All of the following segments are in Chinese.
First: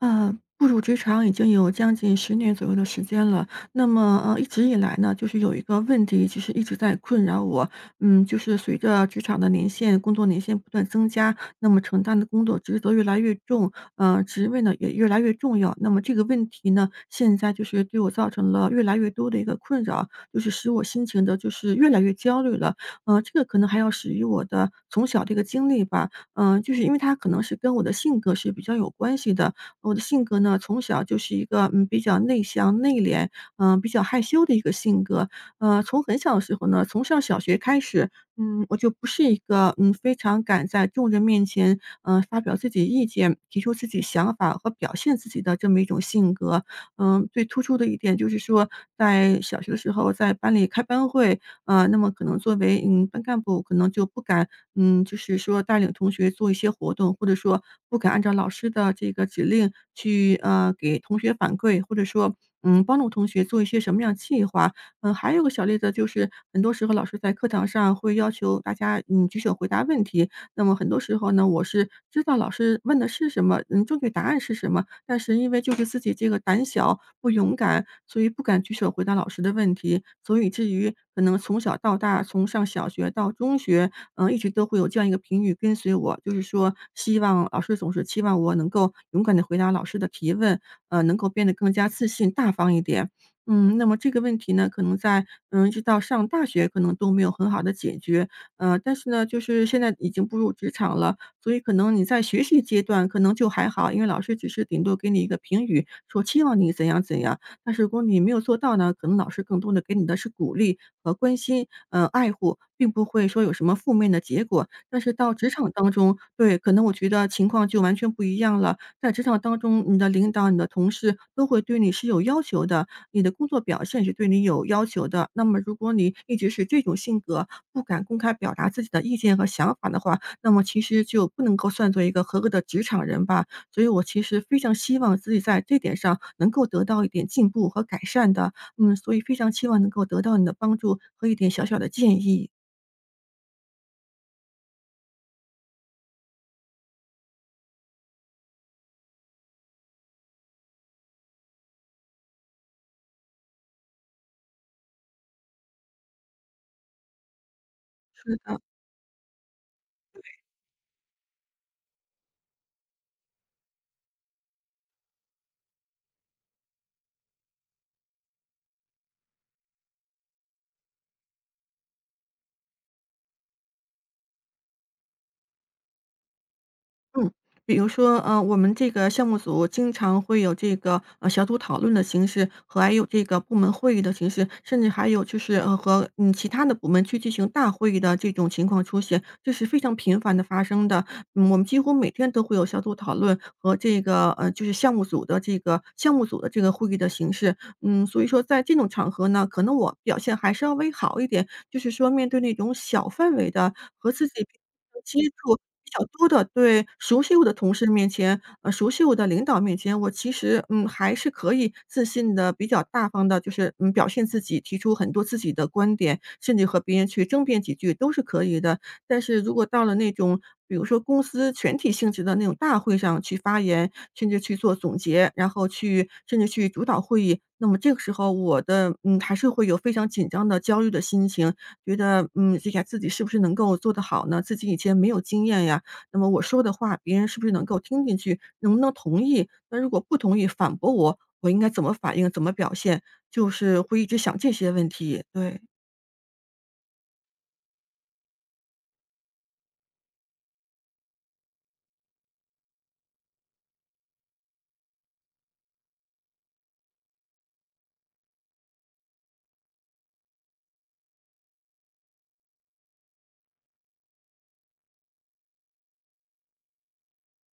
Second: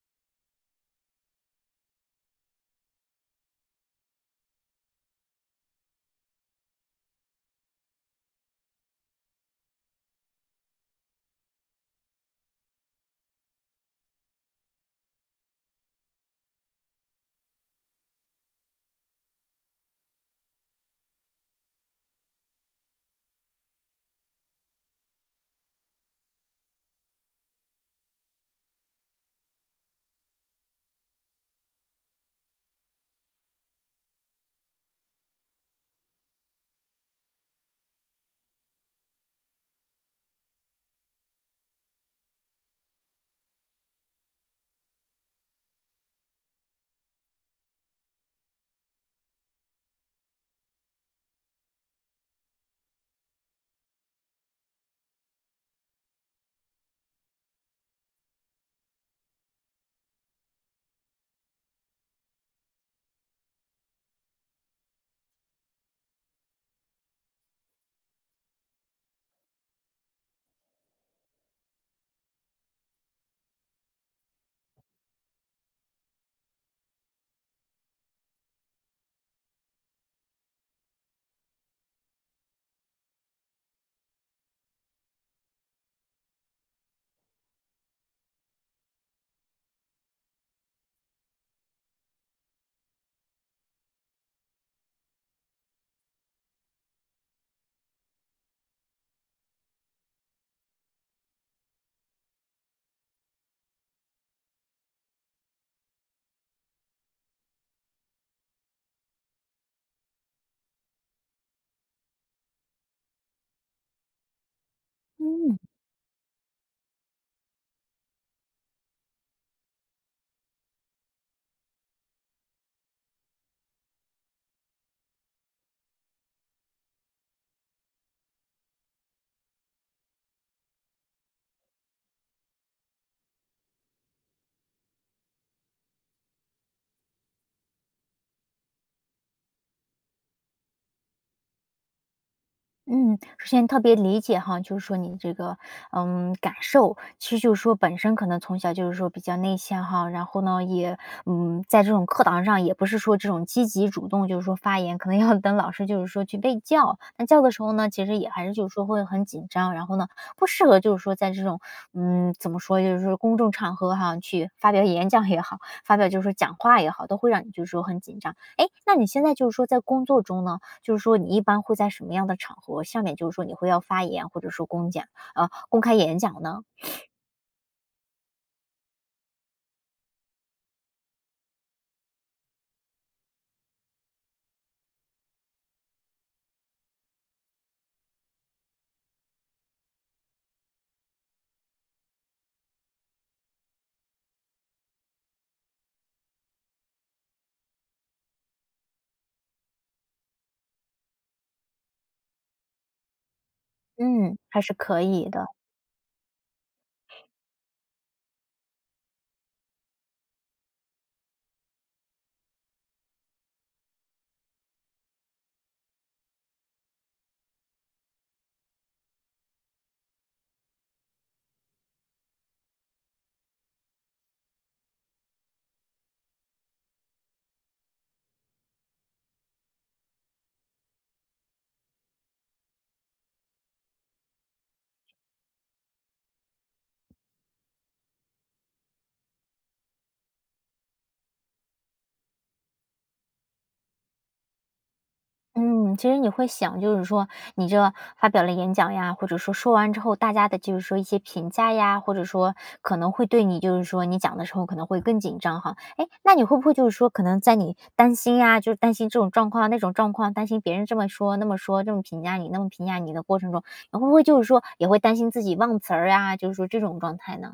步入职场已经有将近10年左右的时间了。那么，一直以来呢，就是有一个问题，其实一直在困扰我。就是随着职场的年限、工作年限不断增加，那么承担的工作职责越来越重，职位呢也越来越重要。那么这个问题呢，现在就是对我造成了越来越多的一个困扰，就是使我心情的就是越来越焦虑了。这个可能还要始于我的从小这个经历吧。嗯、就是因为它可能是跟我的性格是比较有关系的。我的性格呢，从小就是一个，比较内向、内敛，比较害羞的一个性格。从很小的时候呢，从上小学开始，我就不是一个，非常敢在众人面前发表自己意见、提出自己想法和表现自己的这么一种性格。最突出的一点就是说，在小学的时候在班里开班会，那么可能作为，班干部可能就不敢，就是说带领同学做一些活动，或者说不敢按照老师的这个指令去，给同学反馈，或者说，帮助同学做一些什么样的计划。还有个小例子就是，很多时候老师在课堂上会要求大家，举手回答问题，那么很多时候呢，我是知道老师问的是什么，正确答案是什么，但是因为就是自己这个胆小不勇敢，所以不敢举手回答老师的问题，所以至于可能从小到大，从上小学到中学，一直都会有这样一个评语跟随我，就是说希望老师总是期望我能够勇敢的回答老师的提问，能够变得更加自信、大方一点。那么这个问题呢，可能在一直到上大学可能都没有很好的解决，但是呢，就是现在已经步入职场了，所以可能你在学习阶段可能就还好，因为老师只是顶多给你一个评语，说期望你怎样怎样。但是如果你没有做到呢，可能老师更多的给你的是鼓励和关心，爱护，并不会说有什么负面的结果。但是到职嗯场当中，对，可能我觉得情况就完全不一样了。在职场当中，你的领导、你的同事都会对你是有要求的，你的工作表现是对你有要求的。那么如果你一直是这种性格，不敢公开表达自己的意见和想法的话，那么其实就不能够算作一个合格的职场人吧。所以我其实非常希望自己在这点上能够得到一点进步和改善的，所以非常期望能够得到你的帮助和一点小小的建议。嗯，首先特别理解哈，就是说你这个感受，其实就是说本身可能从小就是说比较内向哈，然后呢也在这种课堂上也不是说这种积极主动，就是说发言，可能要等老师就是说去被叫，那叫的时候呢，其实也是还是的。就是说会很紧张，然后呢不适合就是说在这种怎么说就是说公众场合哈去发表演讲也好，发表就是说讲话也好，都会让你就是说很紧张。哎，那你现在就是说在工作中呢？就是说你一般会在什么样的场合下面就是说你会要发言或者说公开演讲呢？嗯，比如说，我们这个项目组经常会有这个，小组讨论的形式，和还有这个部门会议的形式，甚至还有就是，和其他的部门去进行大会议的这种情况出现，这是非常频繁的发生的。我们几乎每天都会有小组讨论和这个，就是项目组的这个会议的形式。所以说在这种场合呢，可能我表现还稍微好一点，就是说面对那种小范围的和自己嗯，平还是可常接以的。触比较多的对，熟悉我的同事面前，熟悉我的领导面前，我其实，还是可以自信的、比较大方的，就是，表现自己，提出很多自己的观点，甚至和别人去争辩几句都是可以的。但是如果到了那种比如说公司全体性质的那种大会上去发言，甚至去做总结，然后去甚至去主导会议，那么这个时候我的还是会有非常紧张的、焦虑的心情，觉得，这个自己是不是能够做得好呢？自己以前没有经验呀，那么我说的话，别人是不是能够听进去，能不能同意？那如果不同意，反驳我，我应该怎么反应，怎么表现？就是会一直想这些问题，对。嗯，其实你会想就是说你这发表了演讲呀，或者说说完之后大家的就是说一些评价呀，或者说可能会对你就是说你讲的时候可能会更紧张哈。哎，那你会不会就是说可能在你担心呀，就是担心这种状况、那种状况，担心别人这么说、那么说，这么评价你、那么评价你的过程中，你会不会就是说也会担心自己忘词儿呀？就是说这种状态呢？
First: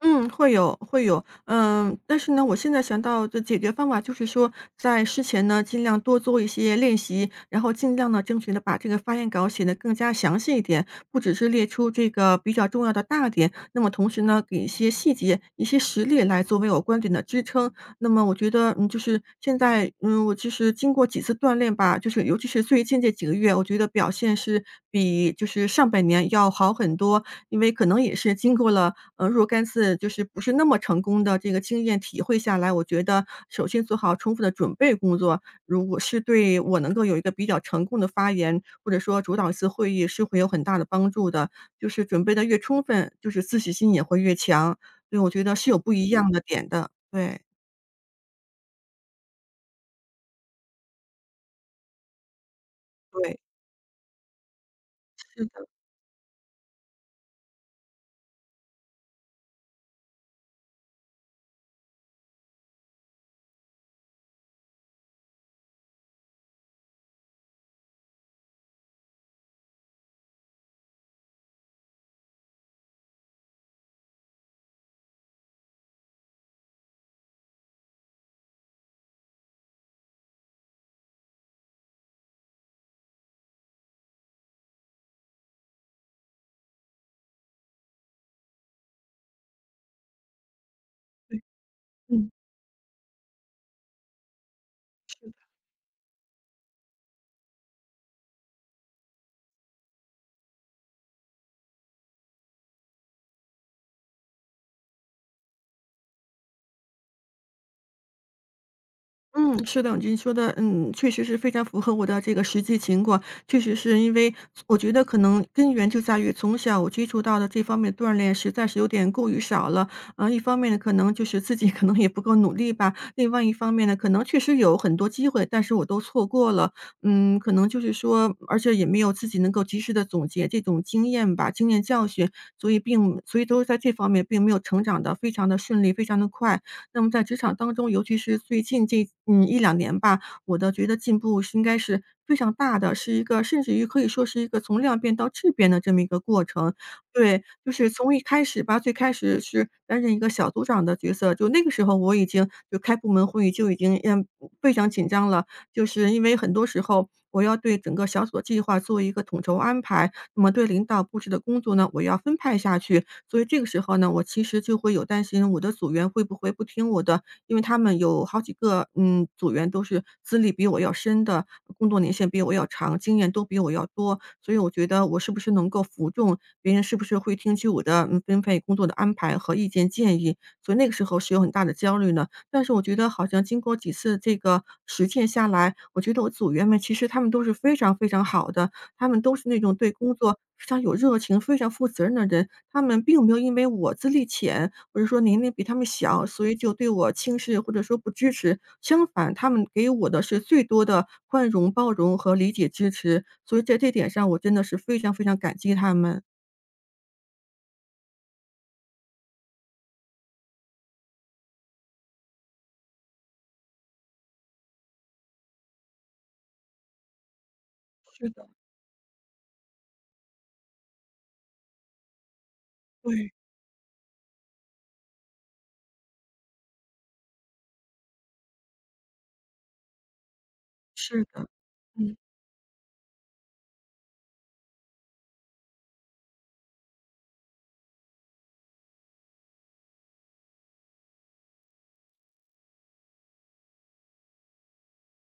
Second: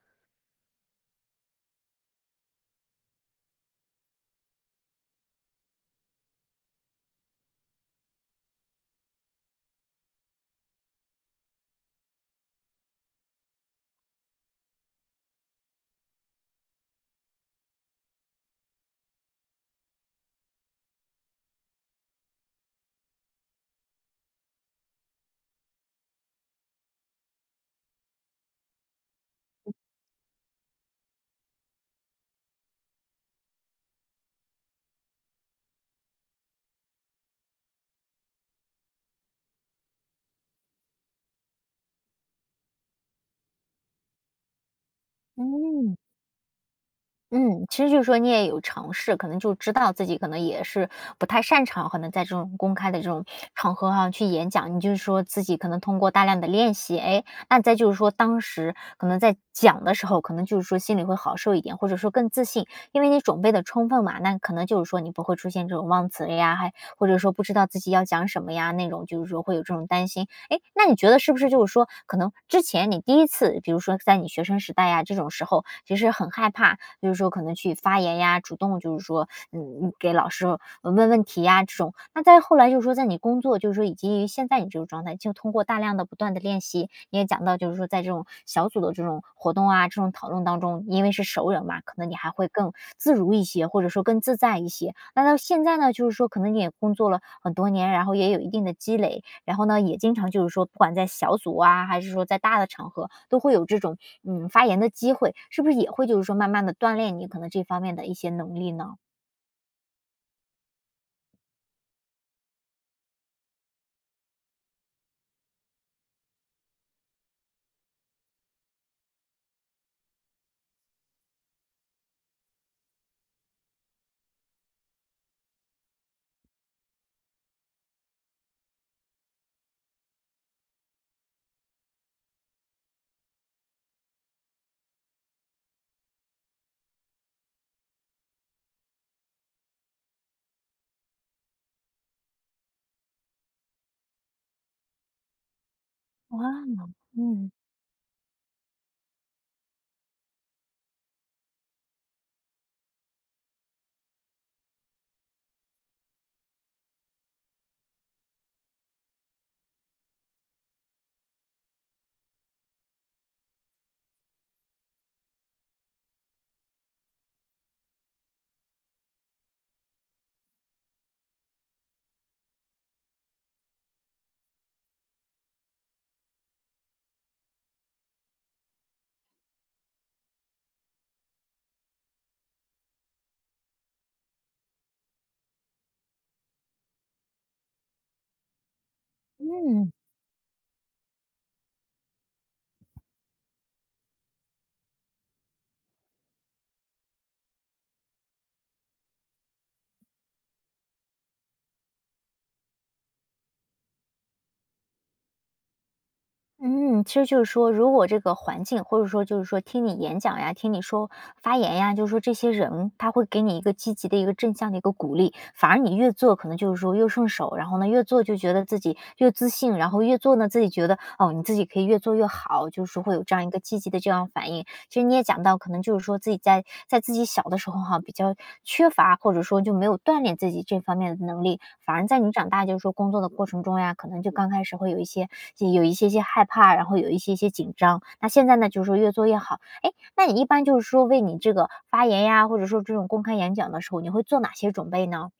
嗯，会有会有，但是呢，我现在想到的解决方法就是说，在事前呢，尽量多做一些练习，然后尽量呢，争取呢，把这个发言稿写得更加详细一点，不只是列出这个比较重要的大点，那么同时呢，给一些细节、一些实例来作为我观点的支撑，那么我觉得，就是现在，我其实经过几次锻炼吧，就是尤其是最近这几个月，我觉得表现是比就是上半年要好很多。因为可能也是经过了，若干次就是不是那么成功的这个经验体会下来，我觉得首先做好充分的准备工作，如果是对我能够有一个比较成功的发言，或者说主导一次会议是会有很大的帮助的。就是准备的越充分，就是自信心也会越强。对，我觉得是有不嗯，一样的点的，对。嗯，其实就是说你也有尝试，可能就知道自己可能也是不太擅长，可能在这种公开的这种对，场合上去演讲。你就是说自是己的，可能通过大量的练习，哎，那再就是说当时可能在讲的时候，可能就是说心里会好受一点，或者说更自信，因为你准备的充分嘛，那可能就是说你不会出现这种忘词呀，还或者说不知道自己要讲什么呀那种，就是说会有这种担心。哎，那你觉得是不是就是说，可能之前你第一次，比如说在你学生时代呀这种时候，其实很害怕，就是说可能去发言呀，主动就是说，嗯，给老师问问题呀这种。那再后来就是说，在你工作，就是说以及现在你这种状态，就通过大量的不断的练习，你也讲到就是说，在这种小组的这种活动啊，这种讨论当中，因为是对，熟人嘛，可能你嗯，还会更自如一些，或者说更自在一些。那到现在呢，就是说可能你也工作了很多年，然后也有一定的积累，然后呢，也经常就是说，不管在小组啊，还是说在大的场合，都会有这种发言的机会，是不是也会就是说慢慢的锻炼你可能这方面的一些能力呢？嗯，是的，您说的，确实是非常符合我的这个实际情况。确实是因为我觉得可能根源就在于从小我接触到的这方面锻炼实在是有点过于少了。一方面呢，可能就是自己可能也不够努力吧，另外一方面呢，可能确实有很多机会，但是我都错过了。可能就是说，而且也没有自己能够及时的总结这种经验吧，经验教训，所以都在这方面并没有成长的非常的顺利，非常的快。那么在职场当中，尤其是最近这一两年吧，我的觉得进步是应该是非常大的，是一个甚至于可以说是一个从量变到质变的这么一个过哇，程。对，嗯就是从一开始吧，最开始是担任一个小组长的角色，就那个时候我已经就开部门会议就已经非常紧张了，就是因为很多时候我要对整个小组的计划做一个统筹安排，那么对领导布置的工作呢，我要分派下去，所以这个时候呢，我其实就会有担心我的组员会不会不听我的，因为他们有好几个，组员都是资历比我要深的，工作年限比我要长，经验都比我要多，所以我觉得我是不是能够服众，别人是不是会听取我的，分配工作的安排和意见建议，所以那个时候是有很大的焦虑呢。但是我觉得好像经过几次这个实践下来，我觉得我组员们其实他们都是非常非常好的，他们都是那种对嗯工作非常有热情、非常负责任的人，他们并没有因为我资历浅，或者说年龄比他们小，所以就对我轻视或者说不支持。相反，他们给我的是最多的宽容、包容和理解支持，所以在这点上我真的是非常非常感激他们。嗯，其实就是说，如果这个环境，或者说就是说听你演讲呀，听你说发言呀，就是说这些人他会给你一个积极的一个正向的一个鼓励，反而你越做可能就是说越顺手，然后呢越做是就的，觉得自己越自信，然后越做呢自己觉得哦你自己可以越做越好，就是会有对，这样一个积极的这样反应。其实你也讲到，可能就是说自己在自己小的时候哈，比较缺乏，或者说就没有锻炼自己这方面是的能的，力，反而嗯。在你长大，就是说工作的过程中呀，可能就刚开始会有就有一些些害怕，然后有一些些紧张。那现在呢，就是说越做越好。哎，那你一般就是说为你这个发言呀，或者说这种公开演讲的时候，你会做哪些准备呢？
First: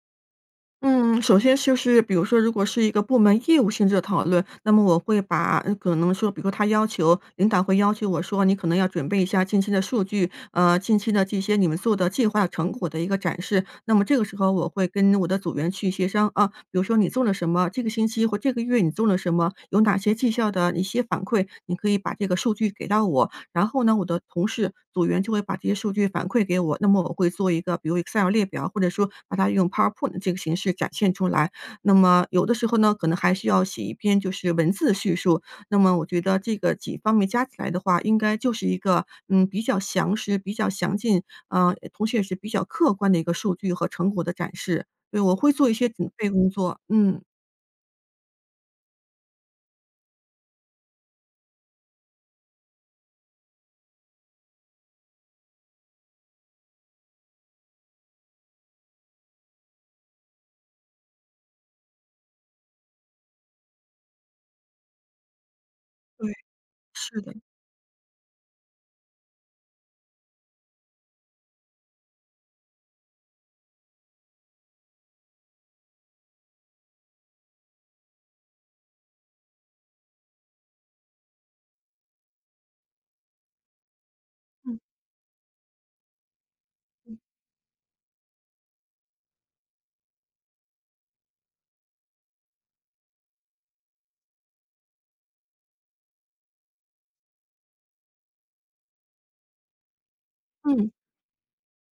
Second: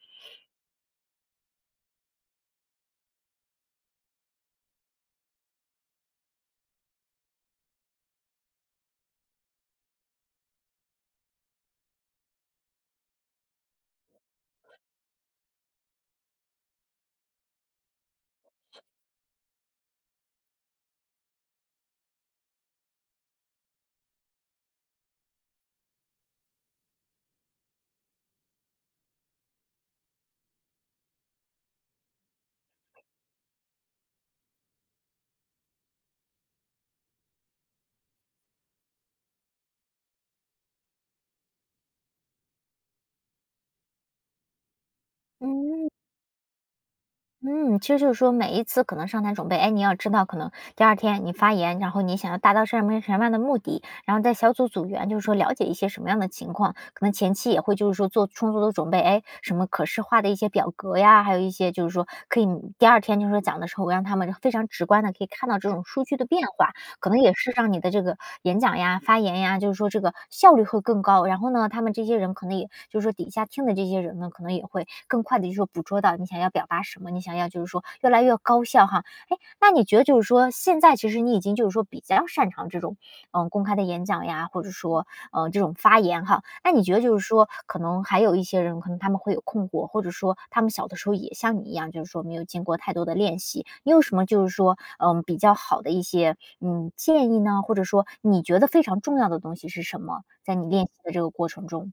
嗯，首先就是比如说，如果是一个部门业务性质的讨论，那么我会把可能说，比如说他要求领导会要求我说，你可能要准备一下近期的数据，近期的这些你们做的计划成果的一个展示。那么这个时候，我会跟我的组员去协商啊，比如说你做了什么，这个星期或这个月你做了什么，有哪些绩效的一些反馈，你可以把这个数据给到我。然后呢，我的同事组员就会把这些数据反馈给我，那么我会做一个比如 Excel 列表，或者说把它用 PowerPoint 这个形式展现出来。那么有的时候呢，可能还需要写一篇就是文字叙述。那么我觉得这个几方面加起来的话，应该就是一个比较详实、比较详尽，同时也是比较客观的一个数据和成果的展示。对，我会做一些嗯。准备工作。嗯，嗯，其实就是说每一次可能上台准备，哎，你要知道，可能第二天你发言，然后你想要达到什么什么样的目的，然后在小组组员就是说了解一些什么样的情况，可能前期也会就是说做充足的准备，哎，什么可视化的一些表格呀，还有一些就是说可以第二天就是说讲的时候，让他们非常直观的可以看到这种数据的对，变化，可能是也的，是让你的这个演讲呀、发言呀，就是说这个效率会更高。然后呢，他们这些人可能也就是说底下听的这些人呢，可能也会更快的，就说捕捉到你想要表达什么，你想要就是说越来越高效哈。哎，那你觉得就是说现在其实你已经就是说比较擅长这种公开的演讲呀，或者嗯说这种发言哈。那你觉得嗯就是说可能还有一些人可能他们会有困惑，或者说他们小的时候也像你一样，就是说没有经过太多的练习，你有什么就是说比较好的一些建议呢，或者说你觉得非常重要的东西是什么？在你练嗯。习的这个过程中。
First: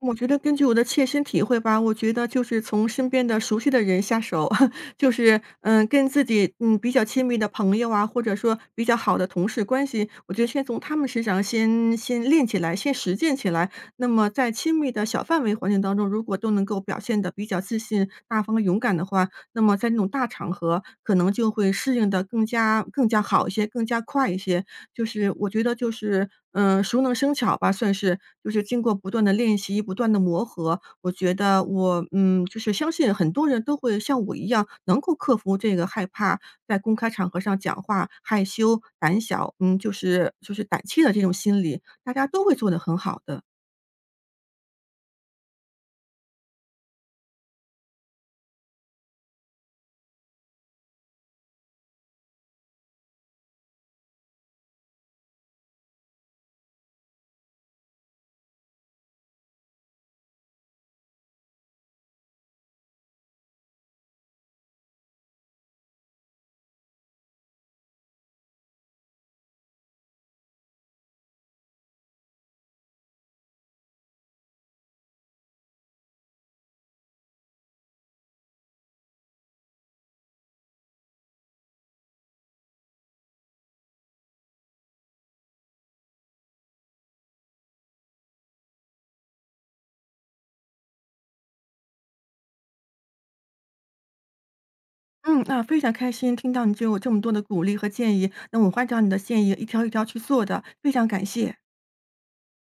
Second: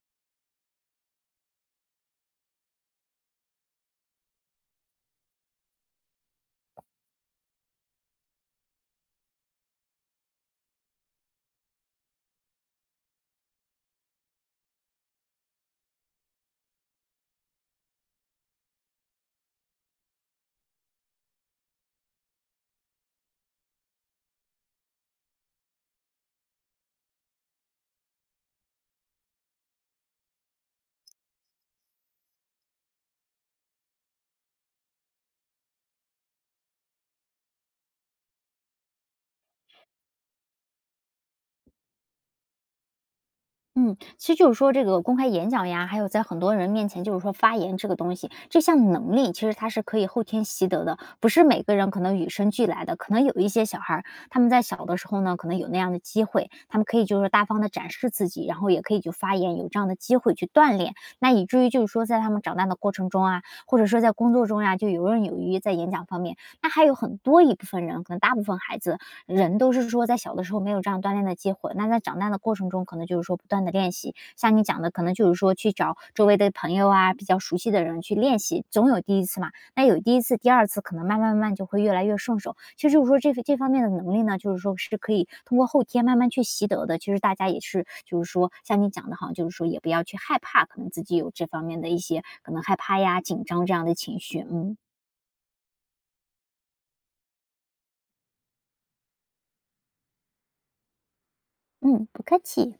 我觉得根据我的切身体会吧，我觉得就是从身边的熟悉的人下手，就是跟自己比较亲密的朋友啊，或者说比较好的同事关系，我觉得先从他们身上先练起来，先实践起来。那么在亲密的小范围环境当中，如果都能够表现的比较自信、大方、勇敢的话，那么在那种大场合，可能就会适应的更加更加好一些，更加快一些。就是我觉得就是，熟能生巧吧，算是。就是经过不断的练习、不断的磨合，我觉得我，就是相信很多人都会像我一样，能够克服这个害怕在公开场合上讲话、害羞、胆小，就是胆怯的这种心理，大家都会做得很好的。嗯，其实就是说这个公开演讲呀，还有在很多人面前，就是说发言这个东西，这项能力其实它是可以后天习得的，不是每个人可能与生俱来的。可能有一些小孩儿，他们在小的时候呢，可能有那样的机会，他们可以就是大方的展示自己，然后也可以就发言，有这样的机会去锻炼。那以至于就是说，在他们长大的过程中啊，或者说在工作中呀、就游刃有余在演讲方面。那还有很多一部分人，可能大部分孩子人都是说在小的时候没有这样锻炼的机会，那在长大的过程中，可能就是说不断的练习。像你讲的，可能就是说去找周围的朋友啊，比较熟悉的人去练习，总有第一次嘛。那有第一次、第二次，可能慢慢慢慢就会越来越顺手。其实就是说这方面的能力呢，就是说是可以通过后天慢慢去习得的。其实大家也是就是说像你讲的哈，好像就是说也不要去害怕，可能自己有这方面的一些可能害怕呀、紧张这样的情绪，嗯。嗯，那非常开心听到你对我这么多的鼓励和建议，那我会按照你的建议一条一条去做的，非常感谢。嗯，不客气。